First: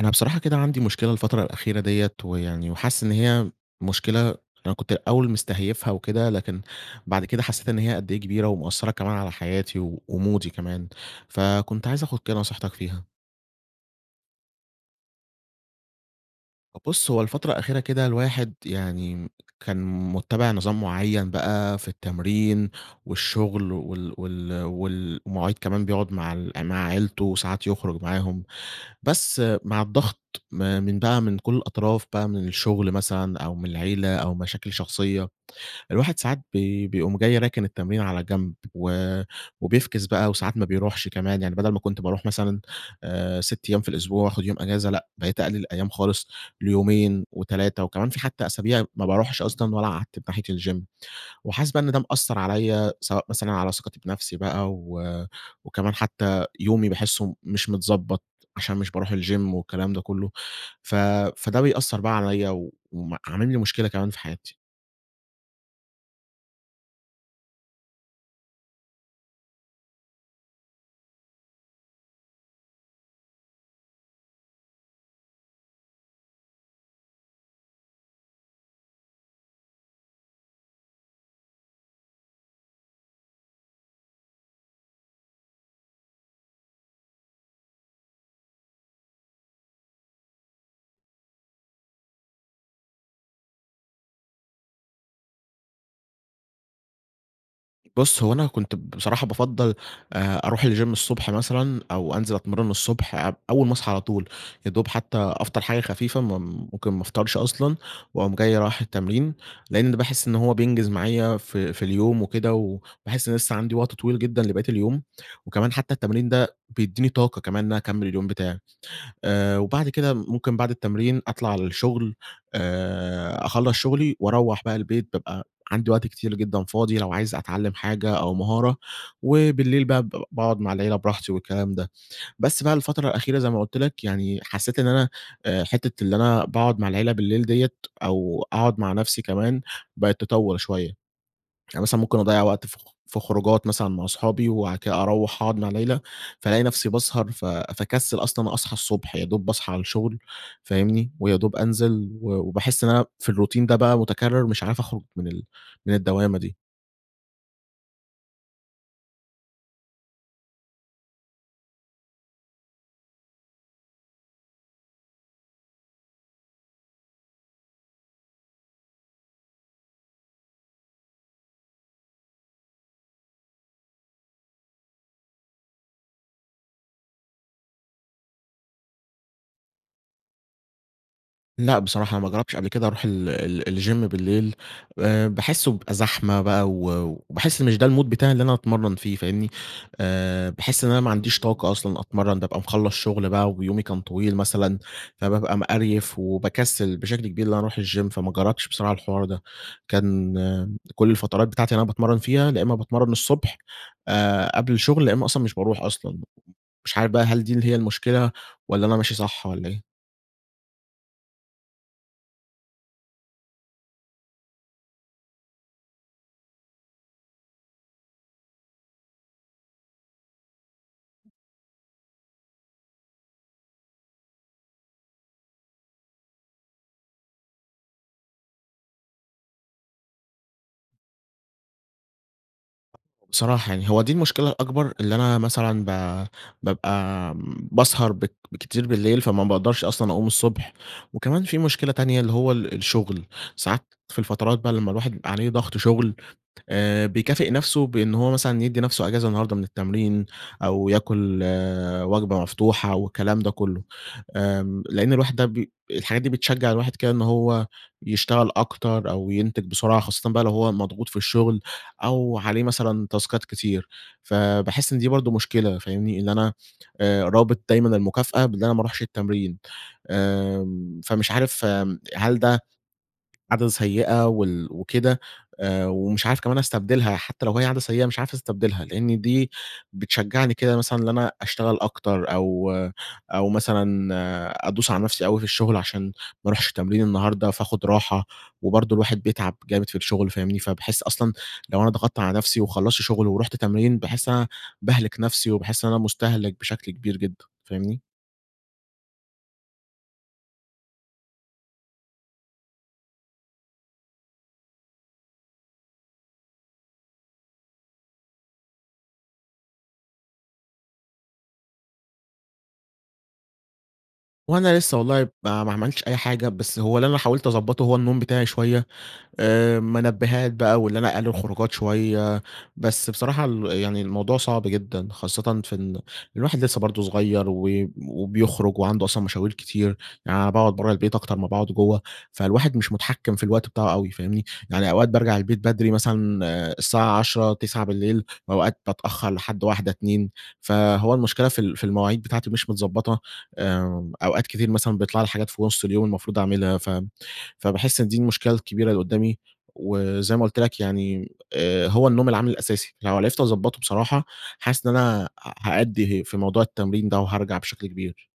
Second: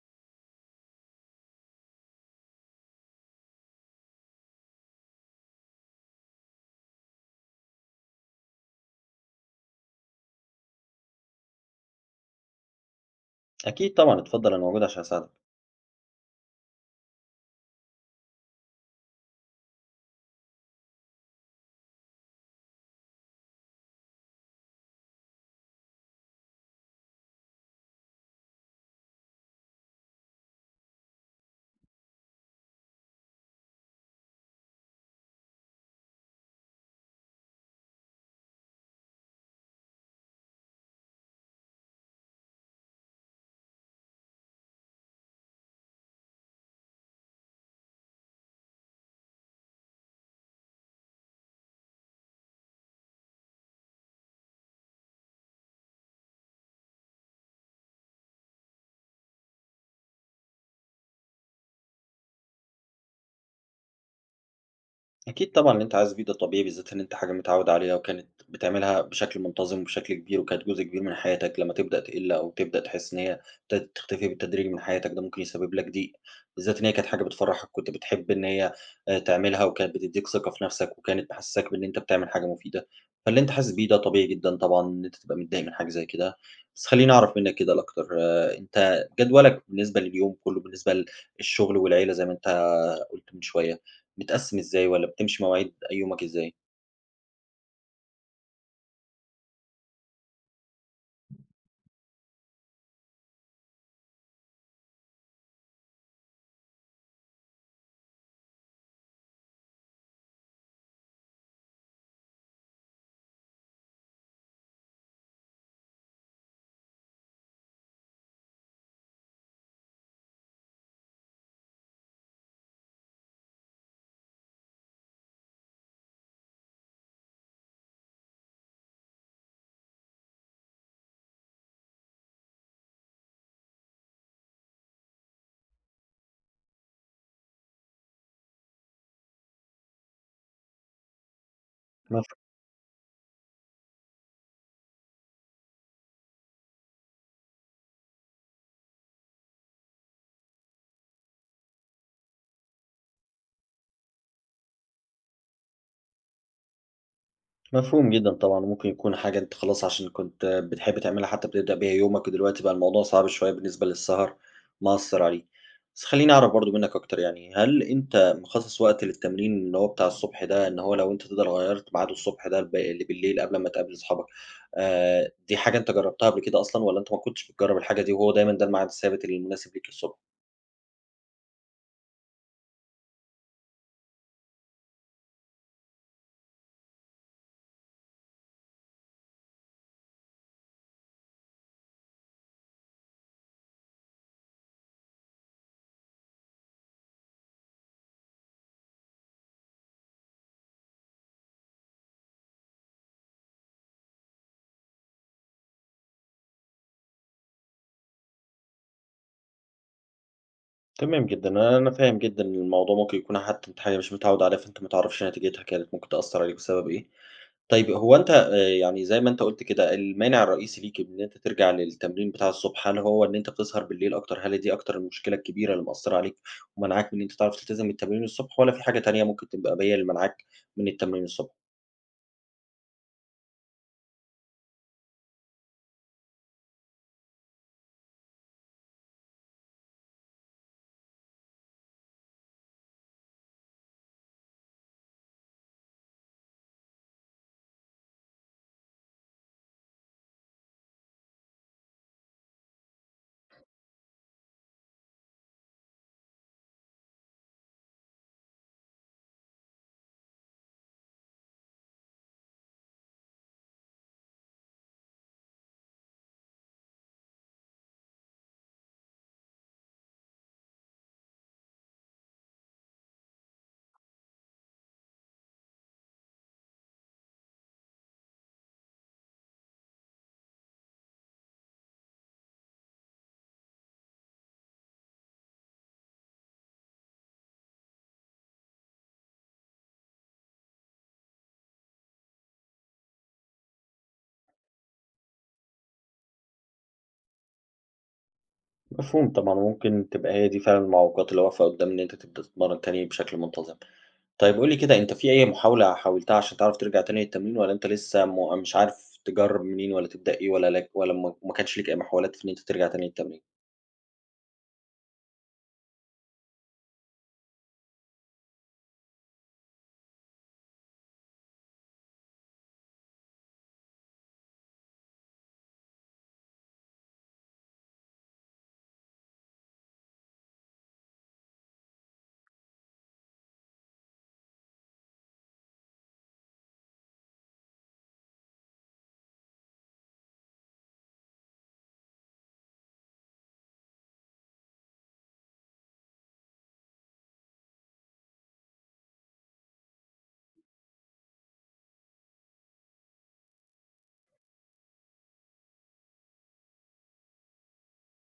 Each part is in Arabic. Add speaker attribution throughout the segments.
Speaker 1: أنا بصراحة كده عندي مشكلة الفترة الأخيرة ديّة ويعني وحاسس إن هي مشكلة أنا كنت الأوّل مستهيفها وكده، لكن بعد كده حسّيت إن هي قد إيه كبيرة ومأثّرة كمان على حياتي ومودي كمان فكنت عايز آخد كده نصيحتك فيها.
Speaker 2: أكيد طبعًا اتفضل أنا موجود عشان أساعدك.
Speaker 1: بُصّ هو الفترة الأخيرة كده الواحد يعني كان مُتَّبِع نظام معيّن بقى في التمرين والشغل وال وال والمواعيد كمان بيقعد مع ال مع عيلته وساعات يخرج معاهم بس مع الضغط م من بقى من كل الأطراف بقى من الشغل مثلًا أو من العيلة أو مشاكل شخصيّة الواحد ساعات بي بيقوم جاي راكن التمرين على جنب و و بيفكس بقى وساعات ما بيروحش كمان. يعني بدل ما كنت باروح مثلًا آآ 6 أيّام في الأسبوع وأخد يوم أجازة لأ بقيت أقلل الأيّام خالص ليومين و3 وكمان في حتّى أسابيع ما باروحش أصلًا والّا أعتّب ناحية الGym وحاسس بقى إن ده مأثر عليَّ سواء مثلًا على ثقتي بنفسي بقى و وكمان حتّى يومي باحسه مش متضبط عشان مش باروح الGym والكلام ده كلّه ف فده بيأثر بقى عليَّ وم عامل لي مشكلة كمان في حياتي.
Speaker 2: أكيد طبعًا، اللي أنت حاسس بيه طبيعي، بالذات إن أنت حاجة متعوّد عليها، وكانت بتعملها بشكل منتظم، وبشكل كبير وكانت جزء كبير من حياتك، لمّا تبدأ تقل أو تبدأ تحس إن هي ابتدت تختفي بالتدريج من حياتك، ده ممكن يسبب لك ضيق، بالذات إن هي كانت حاجة بتفرحك، كنت بتحب إن هي آآ تعملها وكانت بتدّيك ثقة في نفسك، وكانت محسساك بإن أنت بتعمل حاجة مفيدة؛ فاللي أنت حاسس بيه ده طبيعي جدًا طبعًا إن أنت تبقى متضايق من حاجة زي كده، بس خلّيني أعرف منّك كده الأكتر، أنت جدولك بالنسبة لليوم كلّه بالنسبة لل للشغل والعيلة، زي ما أنت قُلت من شويّة، متقسم إزاي؟ والّا بتمشي مواعيد أ يومك إزاي؟
Speaker 1: بُص، هو أنا كنت بصراحة بافضّل آآ أروح الجيم الصبح مثلًا، أو أنزل أتمرّن الصبح أب أوّل ما أصحى على طول، يادوب حتّى أفطر حاجة خفيفة، م ممكن ما أفطرش أصلًا وأقوم جاي رايح التمرين لأن باحس إن هو بينجز معايا في في اليوم وكده، وباحس إن أنا لسّه عندي وقت طويل جدًا لبقية اليوم، وكمان حتّى التمرين ده بيديني طاقة كمان إن أنا أكمل اليوم بتاعي، آآ وبعد كده ممكن بعد التمرين أطلع للشغل، آآ أخلّص شغلي وأروّح بقى البيت، بابقى عندي وقت كتير جدًا فاضي لو عايز أتعلم حاجة أو مهارة، وبالليل بقى ب باقعد مع العيلة براحتي والكلام ده، بس بقى الفترة الأخيرة، زي ما قلت لك يعني، حسّيت إن أنا آآ حتّة اللي أنا باقعد مع العيلة بالليل ديًة أو أقعد مع نفسي كمان بقت تطوّل شويّة، يعني مثلًا ممكن
Speaker 2: [unintelligible]
Speaker 1: أضيع وقت في خ في خروجات مثلًا مع صحابي وبعد كده أروّح أقعد مع العيلة، فالاقي نفسي باسهر، ف فاكسل أصلًا أصحى الصبح، يادوب باصحى على الشغل فاهمني، ويادوب أنزل، و وباحس إن في الروتين ده بقى متكرر، مش عارف أخرج من ال من الدوامة دي.
Speaker 2: مفهوم جدًا طبعًا وممكن يكون حاجة أنت خلاص عشان كنت بتحب تعملها حتّى بتبدأ بها يومك، ودلوقتي بقى الموضوع صعب شويّة بالنسبة للسهر، مأثر عليه. بس خلّيني أعرف برضو منّك أكتر؛ يعني هل أنت مخصص وقت للتمرين اللي هو بتاع الصبح ده إن هو لو أنت تقدر غيرت ميعاد الصبح ده ل بالليل قبل ما تقابل أصحابك، آآ دي حاجة أنت جربتها قبل كده أصلًا والّا أنت ما كنتش بتجرّب الحاجة دي وهو دايمًا ده الميعاد الثابت اللي مناسب ليك الصبح؟
Speaker 1: لأ، بصراحة أنا ما جربش قبل كده أروح ال ال الجيم بالليل، آآ باحسّه بيبقى زحمة بقى و وباحس مش ده المود بتاعي اللي أنا أتمرّن فيه، فاهمني؟ آآ، باحس إن أنا ما عنديش طاقة أصلًا أتمرّن، بابقى خلص شغل بقى ويومي كان طويل مثلًا، فبابقى مقريف وباكسل بشكل كبير إن أنا أروح الجيم فما جربش بسرعة الحوار ده، كان كل الفترات بتاعتي اللي أنا باتمرّن فيها يا إما باتمرّن الصبح، آآ قبل الشغل، يا إما أصلًا مش باروح أصلًا. مش عارف بقى هل دي اللي هي المشكلة، والّا أنا ماشي صح والّا إيه؟
Speaker 2: تمام جدًا، آآ، أنا فاهم جدًا إن الموضوع ممكن يكون حتّى أنت حاجة أنت مش متعوّد عليها فأنت ما تعرفش نتيجتها كانت ممكن تأثر عليك بسبب إيه. طيّب هو أنت آآ، يعني زي ما أنت قلت كده المانع الرئيسي ليك إن أنت ترجع للتمرين بتاع الصبح، هل هو إن أنت بتسهر بالليل أكتر؟ هل هي دي أكتر المشكلة الكبيرة اللي مأثرة عليك ومانعاك إن أنت تعرف تلتزم التمرين الصبح والّا في حاجة تانية ممكن تبقى هي اللي مانعاك من التمرين الصب
Speaker 1: بصراحة يعني هو دي المشكلة الأكبر اللي أنا مثلًا ب بابقى باسهر بك كتير بالليل فما باقدرش أصلًا أقوم الصبح، وكمان في مشكلة تانية؛ اللي هو ال الشغل ساعات في الفترات بقى لمّا الواحد بيبقى عليه ضغط شغل آآ بيكافئ نفسه بأنه هو مثلًا يدّي نفسه إجازة النهارده من التمرين أو ياكل وجبة مفتوحة والكلام ده كلّه، آآ لأن الواحد بي الحاجات دي بتشجع الواحد كده إن هو يشتغل أكتر أو ينتج بسرعة، خاصةً بقى لو هو مضغوط في الشغل أو عليه مثلًا تاسكات كتير، فباحس إن دي برضو مشكلة، فاهمني، إن أنا آآ رابط دايمًا المكافأة بأن أنا ما روحش التمرين، آمم، فمش عارف هل ده عادة سيئة وال وكده؟ آآ، ومش عارف كمان أستبدلها حتّى لو هي عادة سيئة مش عارف أستبدلها لإن دي بتشجعني كده مثلًا إن أنا أشتغل أكتر أو أو مثلًا أدوس على نفسي أوي في الشغل عشان ما روحش تمرين النهارده، فاخد راحة، وبرضو الواحد بيتعب جامد في الشغل فاهمني، فباحس أصلًا لو أنا ضغطت على نفسي وخلصت شغل ورحت تمرين، باحس إن أنا باهلك نفسي وباحس إن أنا مستهلك بشكل كبير جدًا. فاهمني؟
Speaker 2: مفهوم طبعًا، وممكن تبقى هي دي فعلًا المعوقات اللي واقفة قدّام إن أنت تبدأ مرّة تانية بشكل منتظم. طيّب، قل لي كده، أنت في أي محاولة حاولتها عشان تعرف ترجع تاني للتمرين والّا أنت لسّه مُ مش عارف تجرّب منين، والّا تبدأ إيه، والّا لك والّا م ما كانش لك أي محاولات في إن أنت ترجع تاني للتمرين؟
Speaker 1: هو أنا لسّه والله ما ما عملتش أي حاجة، بس هو اللي أنا حاولت أضبطه هو النوم بتاعي شويّة. آآ، منبهات بقى وإن أنا أقلل الخروجات شويّة، بس بصراحة ال يعني الموضوع صعب جدًا، خاصةً في إن الواحد لسّه برضو صغيّر و وبيخرج وعنده أصلًا مشاوير كتير. يعني أنا باقعد برّه البيت أكتر ما باقعد جوّه، فالواحد مش متحكم في الوقت بتاعه أوي، فاهمني؟ يعني أوقات بارجع البيت بدري مثلًا، الساعة 22:00 21:00 بالليل، وأوقات بتأخر لحد 01:00 02:00، فهو المشكلة في ال في المواعيد بتاعتي مش متضبطة. آآ، أوقات كتيرة مثلًا بيطلع لي حاجات في نص اليوم المفروض أعملها، فاهم؟ فباحس إن دي المشكلة الكبيرة اللي قدّامي، وزي ما قلت لك يعني آآ، هو النوم العامل الأساسي، لو عرفت اضبطه بصراحة حاسس إن أنا آآ، ه هأدي في موضوع التمرين ده وهارجع بشكل كبير.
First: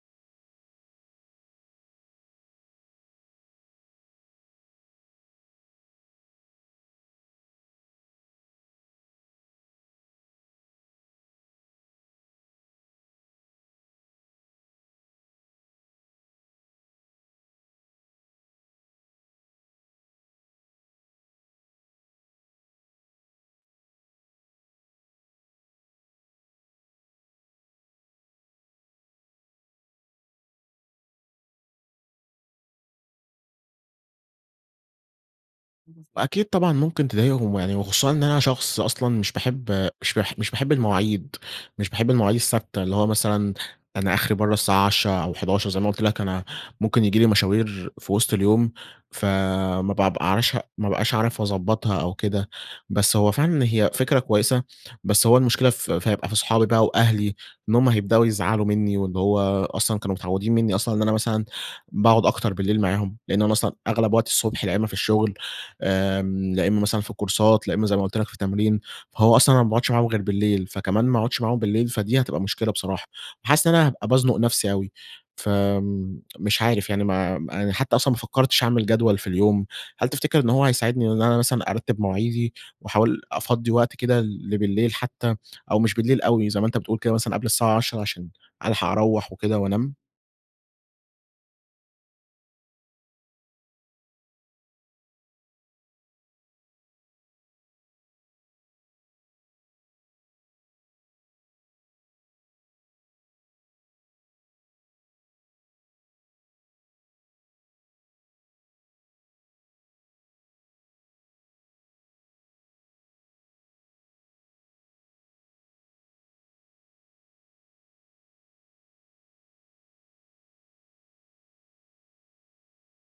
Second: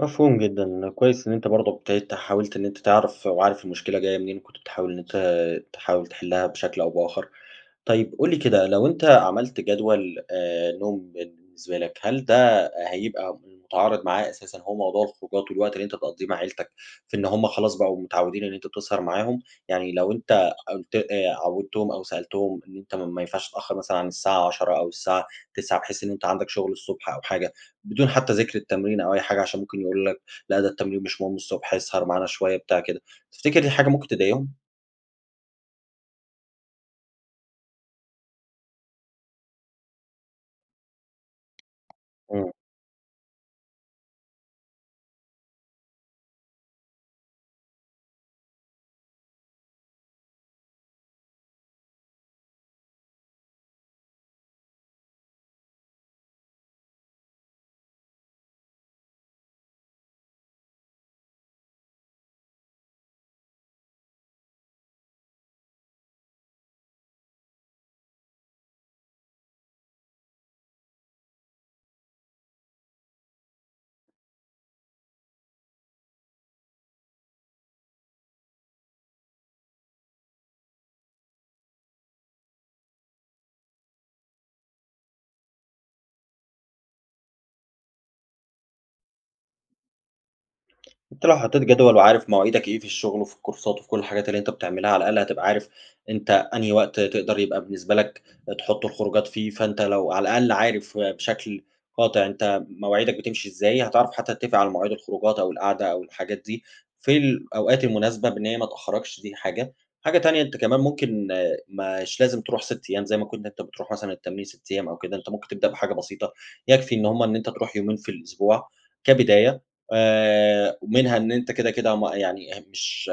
Speaker 2: مفهوم جدًا، كويس إن أنت برضه ابتديت حاولت إن أنت تعرف، وعارف المشكلة جاية منين، كنت بتحاول إن أنت تحاول تحلها بشكل أو بآخر. طيب، قُل لي كده، لو أنت عملت جدول آآ، نوم بالنسبة لَك، هل ده هيبقى متعارض معاه أساسًا اللي هو موضوع الخروجات والوقت اللي أنت بتقضيه مع عيلتك، في إن هم خلاص بقوا متعودين إن أنت بتسهر معاهم؟ يعني لو أنت قلت آآ، عودّتهم أو سألتهم إن أنت ما ينفعش تتأخر مثلًا عن الساعة 22:00 أو الساعة 21:00 بحيث إن أنت عندك شغل الصبح أو حاجة، بدون حتى ذكر التمرين أو أي حاجة، عشان ممكن يقولوا لك، لأ ده التمرين مش مهم الصبح إسهر معانا شوية، بتاع، كده، تفتكر دي حاجة ممكن تضايقهم؟
Speaker 1: أكيد طبعًا، ممكن تضايقهم ويعني وخصوصًا إن أنا شخص أصلًا مش باحب مش باح مش باحب المواعيد، مش باحب المواعيد
Speaker 2: إمم.
Speaker 1: الثابتة اللي هو مثلًا أنا آخري برا الساعة 22:00 أو 23:00 زي ما قلت لَك أنا ممكن ييجي لي مشاوير في وسط اليوم، فما بابقعرش ما بابقاش أعرف أضبطّها أو كده. بس هو فعلًا هي فكرة كويسة، بس هو المشكلة ف ف هيبقى في صحابي بقى وأهلي إن هم هيبدأوا يزعلوا مني، وإن هو أصلًا كانوا متعودين مني أصلًا إن أنا مثلًا باقعد أكتر بالليل معاهم، لإن أنا أصلًا أغلب وقت الصبح لإمّا في الشغل، آمم، لإمّا مثلًا في الكورسات، لإمّا زي ما قلت لَك في التمرين. فهو أصلًا أنا ما بأقعدش معاهم غير بالليل، فكمان ما أقعدش معاهم بالليل، فدي هتبقى مشكلة بصراحة، فحاسس إن أنا هابقى بأزنق نفسي أوي، فمش عارف يعني مع ما أنا حتى أصلًا ما فكرتش أعمل جدول في اليوم. هل تفتكر إن هو هيساعدني إن أنا مثلًا أرتب مواعيدي وأحاول أفضّي وقت كده لبليل حتى، أو مش بالليل أوي زي ما أنت بتقول كده مثلًا قبل الساعة 22:00 عشان ألحق أروّح وكده وأنام؟
Speaker 2: أنت لو حطيت جدول وعارف مواعيدك إيه في الشغل وفي الكورسات وفي كل الحاجات اللي أنت بتعملها، على الأقل هتبقى عارف أنت أنهي وقت تقدر يبقى بالنسبة لك تحط الخروجات فيه، فأنت لو على الأقل عارف بشكل قاطع أنت مواعيدك بتمشي إزاي، هتعرف حتّى تتفق على مواعيد الخروجات أو القعدة أو الحاجات دي في الأوقات المناسبة بإن هي ما تأخركش، دي حاجة؛ حاجة تانية كمان ممكن مش لازم تروح 6 أيّام زي ما كن كنت بتروح مثلًا التمرين 6 أيّام أو كده، أنت ممكن تبدأ بحاجة بسيطة يكفي إن هم إن أنت تروح يومين في الأسبوع كبداية، آآ ومنها إن أنت كده كده ما يعني هم مش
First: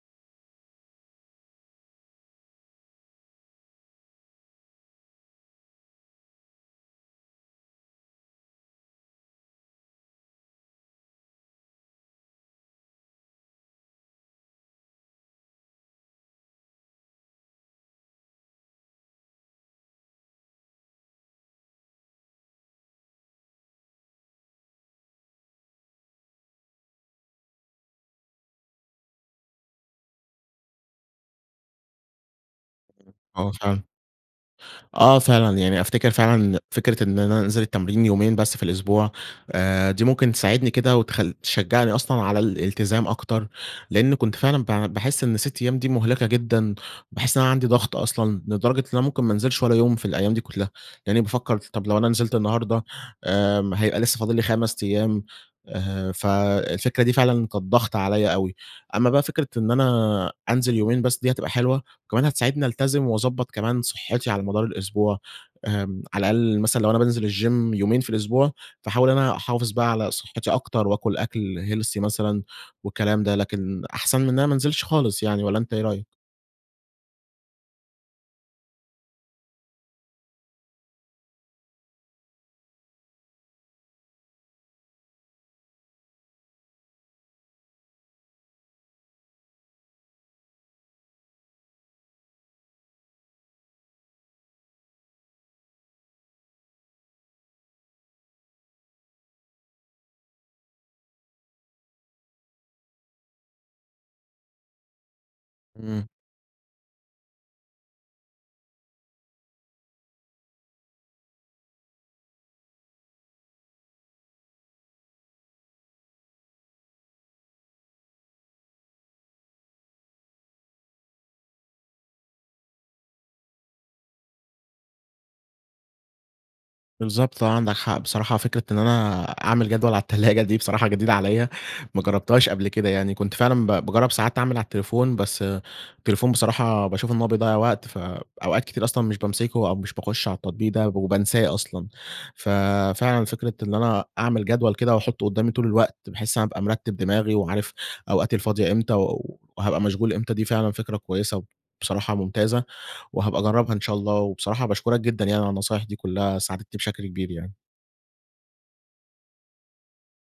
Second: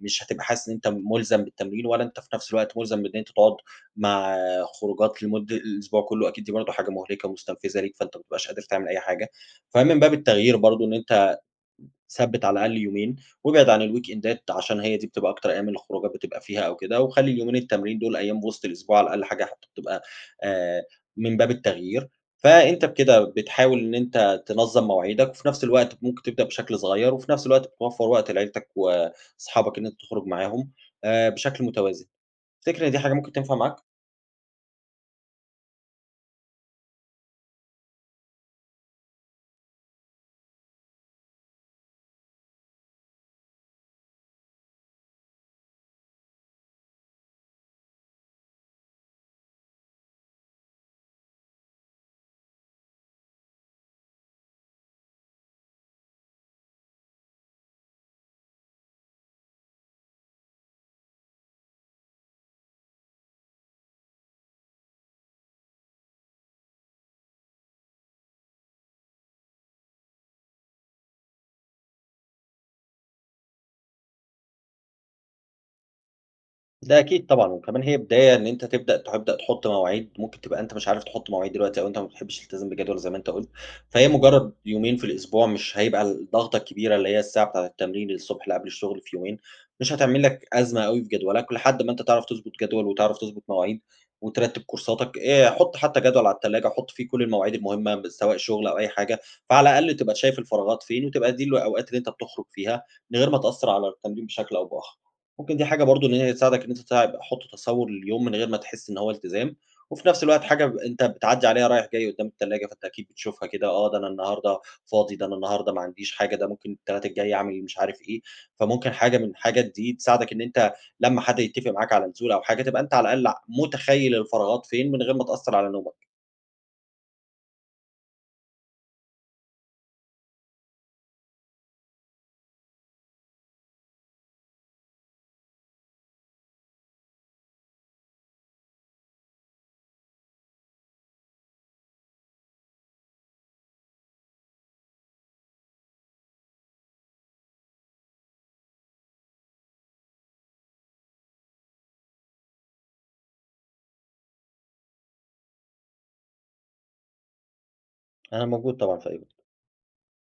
Speaker 2: مش هتبقى حاسس إن أنت ملزم بالتمرين، والَّا أنت في نفس الوقت ملزم إن أنت تقعد مع خروجات لمد الأسبوع كلّه، أكيد دي برضو حاجة مهلِكة ومستنفِذة ليك، فأنت ما بتبقاش قادر تعمل أي حاجة، فمِن باب التغيير برضو إن أنت ثبِّت على الأقل يومين وابعد عن الـويك إندات عشان هي دي بتبقى أكتر من الخروجات بتبقى فيها أو كده، وخلّي اليومين التمرين دول أيّام في وسط الأسبوع على الأقل حاجة بتبقى آآ من باب التغيير، فأنت بكده بتحاول إن أنت تنظم مواعيدك وفي نفس الوقت ممكن تبدأ بشكل صغيّر، وفي نفس الوقت بتوفر وقت لعيلتك وأصحابك إن أنت تخرج معاهم آآ بشكل متوازن، تفتكر إن دي حاجة ممكن
Speaker 1: آه
Speaker 2: تنفع معاك؟
Speaker 1: فعلًا. آه فعلًا يعني أفتكِر فعلًا إن فكرة إن أنا أنزل التمرين يومين بس في الأسبوع آآ دي ممكن تساعدني كده وتخ تشجعني أصلًا على الإلتزام أكتر لأن كنت فعلًا ب باحس إن 6 أيّام دي مُهلِكة جدًا، باحس إن أنا عندي ضغط أصلًا لدرجة إن أنا ممكن ما انزلش والّا يوم في الأيّام دي كلّها، يعني بافكر طب لو أنا نزِلت النهارده آمم هيبقى لسّه فاضل لّي 5 أيّام، آآ فالفكرة دي فعلًا كانت ضغط عليَّ أوي، أما بقى فكرة إن أنا أنزل يومين بس دي هتبقى حلوة، وكمان هتساعدني ألتزم واضبط كمان صحّتي على مدار الأسبوع، آمم على الأقل مثلًا لو أنا بانزل الgym يومين في الأسبوع فاحاول أنا أحافظ بقى على صحتي أكتر وآكل أكْل healthy مثلًا والكلام ده، لكن أحسن من أنا ما انزلش خالص يعني والَّا أنت إيه رأيك؟
Speaker 2: ده أكيد طبعًا وكمان هي بداية إن أنت تبدأ تبدأ تحُط مواعيد، ممكن تبقى أنت مش عارف تحُط مواعيد دلوقتي أو أنت ما بتحبش تلتزم بجدول زي ما أنت قُلت. فهي مجرد يومين في الأسبوع مش هيبقى الضغطة كبيرة اللي هي الساعة بتاعة التمرين الصبح اللي قبل الشغل في يومين، مش هتعمل لك أزمة أوي في جدولك لحد ما أنت تعرف تضبط جدول وتعرف تضبط مواعيد وترتب كورساتك آآ حُط حتى جدول على التلاجة، حُط فيه كل المواعيد المهمة م سواء شغل أو أي حاجة، فعلى الأقل تبقى ت شايف الفراغات فين وتبقى دي الأوقات اللي أنت بتخرج فيها من غير ما تأثر على التمرين بشكل أو بآخر. ممكن دي حاجة برضه
Speaker 1: امم.
Speaker 2: إن هي تساعدك إن أنت تع حُط تصور لليوم من غير ما تحس إن هو التزام، وفي نفس الوقت حاجة ب أنت بتعدّي عليها رايح جاي قُدّام التلاجة فأنت أكيد بتشوفها كده، آه، ده أنا النهارده فاضي، ده أنا النهارده ما عنديش حاجة، ده ممكن التلات الجاي أعمل مش عارف إيه، فممكن حاجة من الحاجات دي تساعدك إن أنت لمّا حد يتفق معاك على نزولة أو حاجة تبقى أنت على الأقل ع مُتخيّل الفراغات فين من غير ما تأثر على نومك.
Speaker 1: بالضبط آه، عندك حق، بصراحة فكرة إن أنا أعمل جدول على التلاجة دي بصراحة جديدة عليَّ، ما جربتهاش قبل كده يعني، كنت فعلًا ب باجرب ساعات أعمل على التليفون بس التليفون بصراحة باشوف إن هو بيضّيع وقت فأوقات كتير أصلًا مش بامسكه أو مش باخُش على التطبيق ده وبانساه أصلًا. ففعلًا فكرة إن أنا أعمل جدول كده وأحُطه قدامي طول الوقت، بحيث أنا أبقى مرتِب دماغي وعارف أوقاتي الفاضية إمتى و وهابقى مشغول إمتى، دي فعلًا فكرة كويسة وبصراحة ممتازة وهابقى أجربها إن شاء الله وبصراحة باشكرك جدًا يعني على النصايح دي كلّها ساعدتني بشكل كبير يعني.
Speaker 2: أنا موجود طبعًا في أي وقت.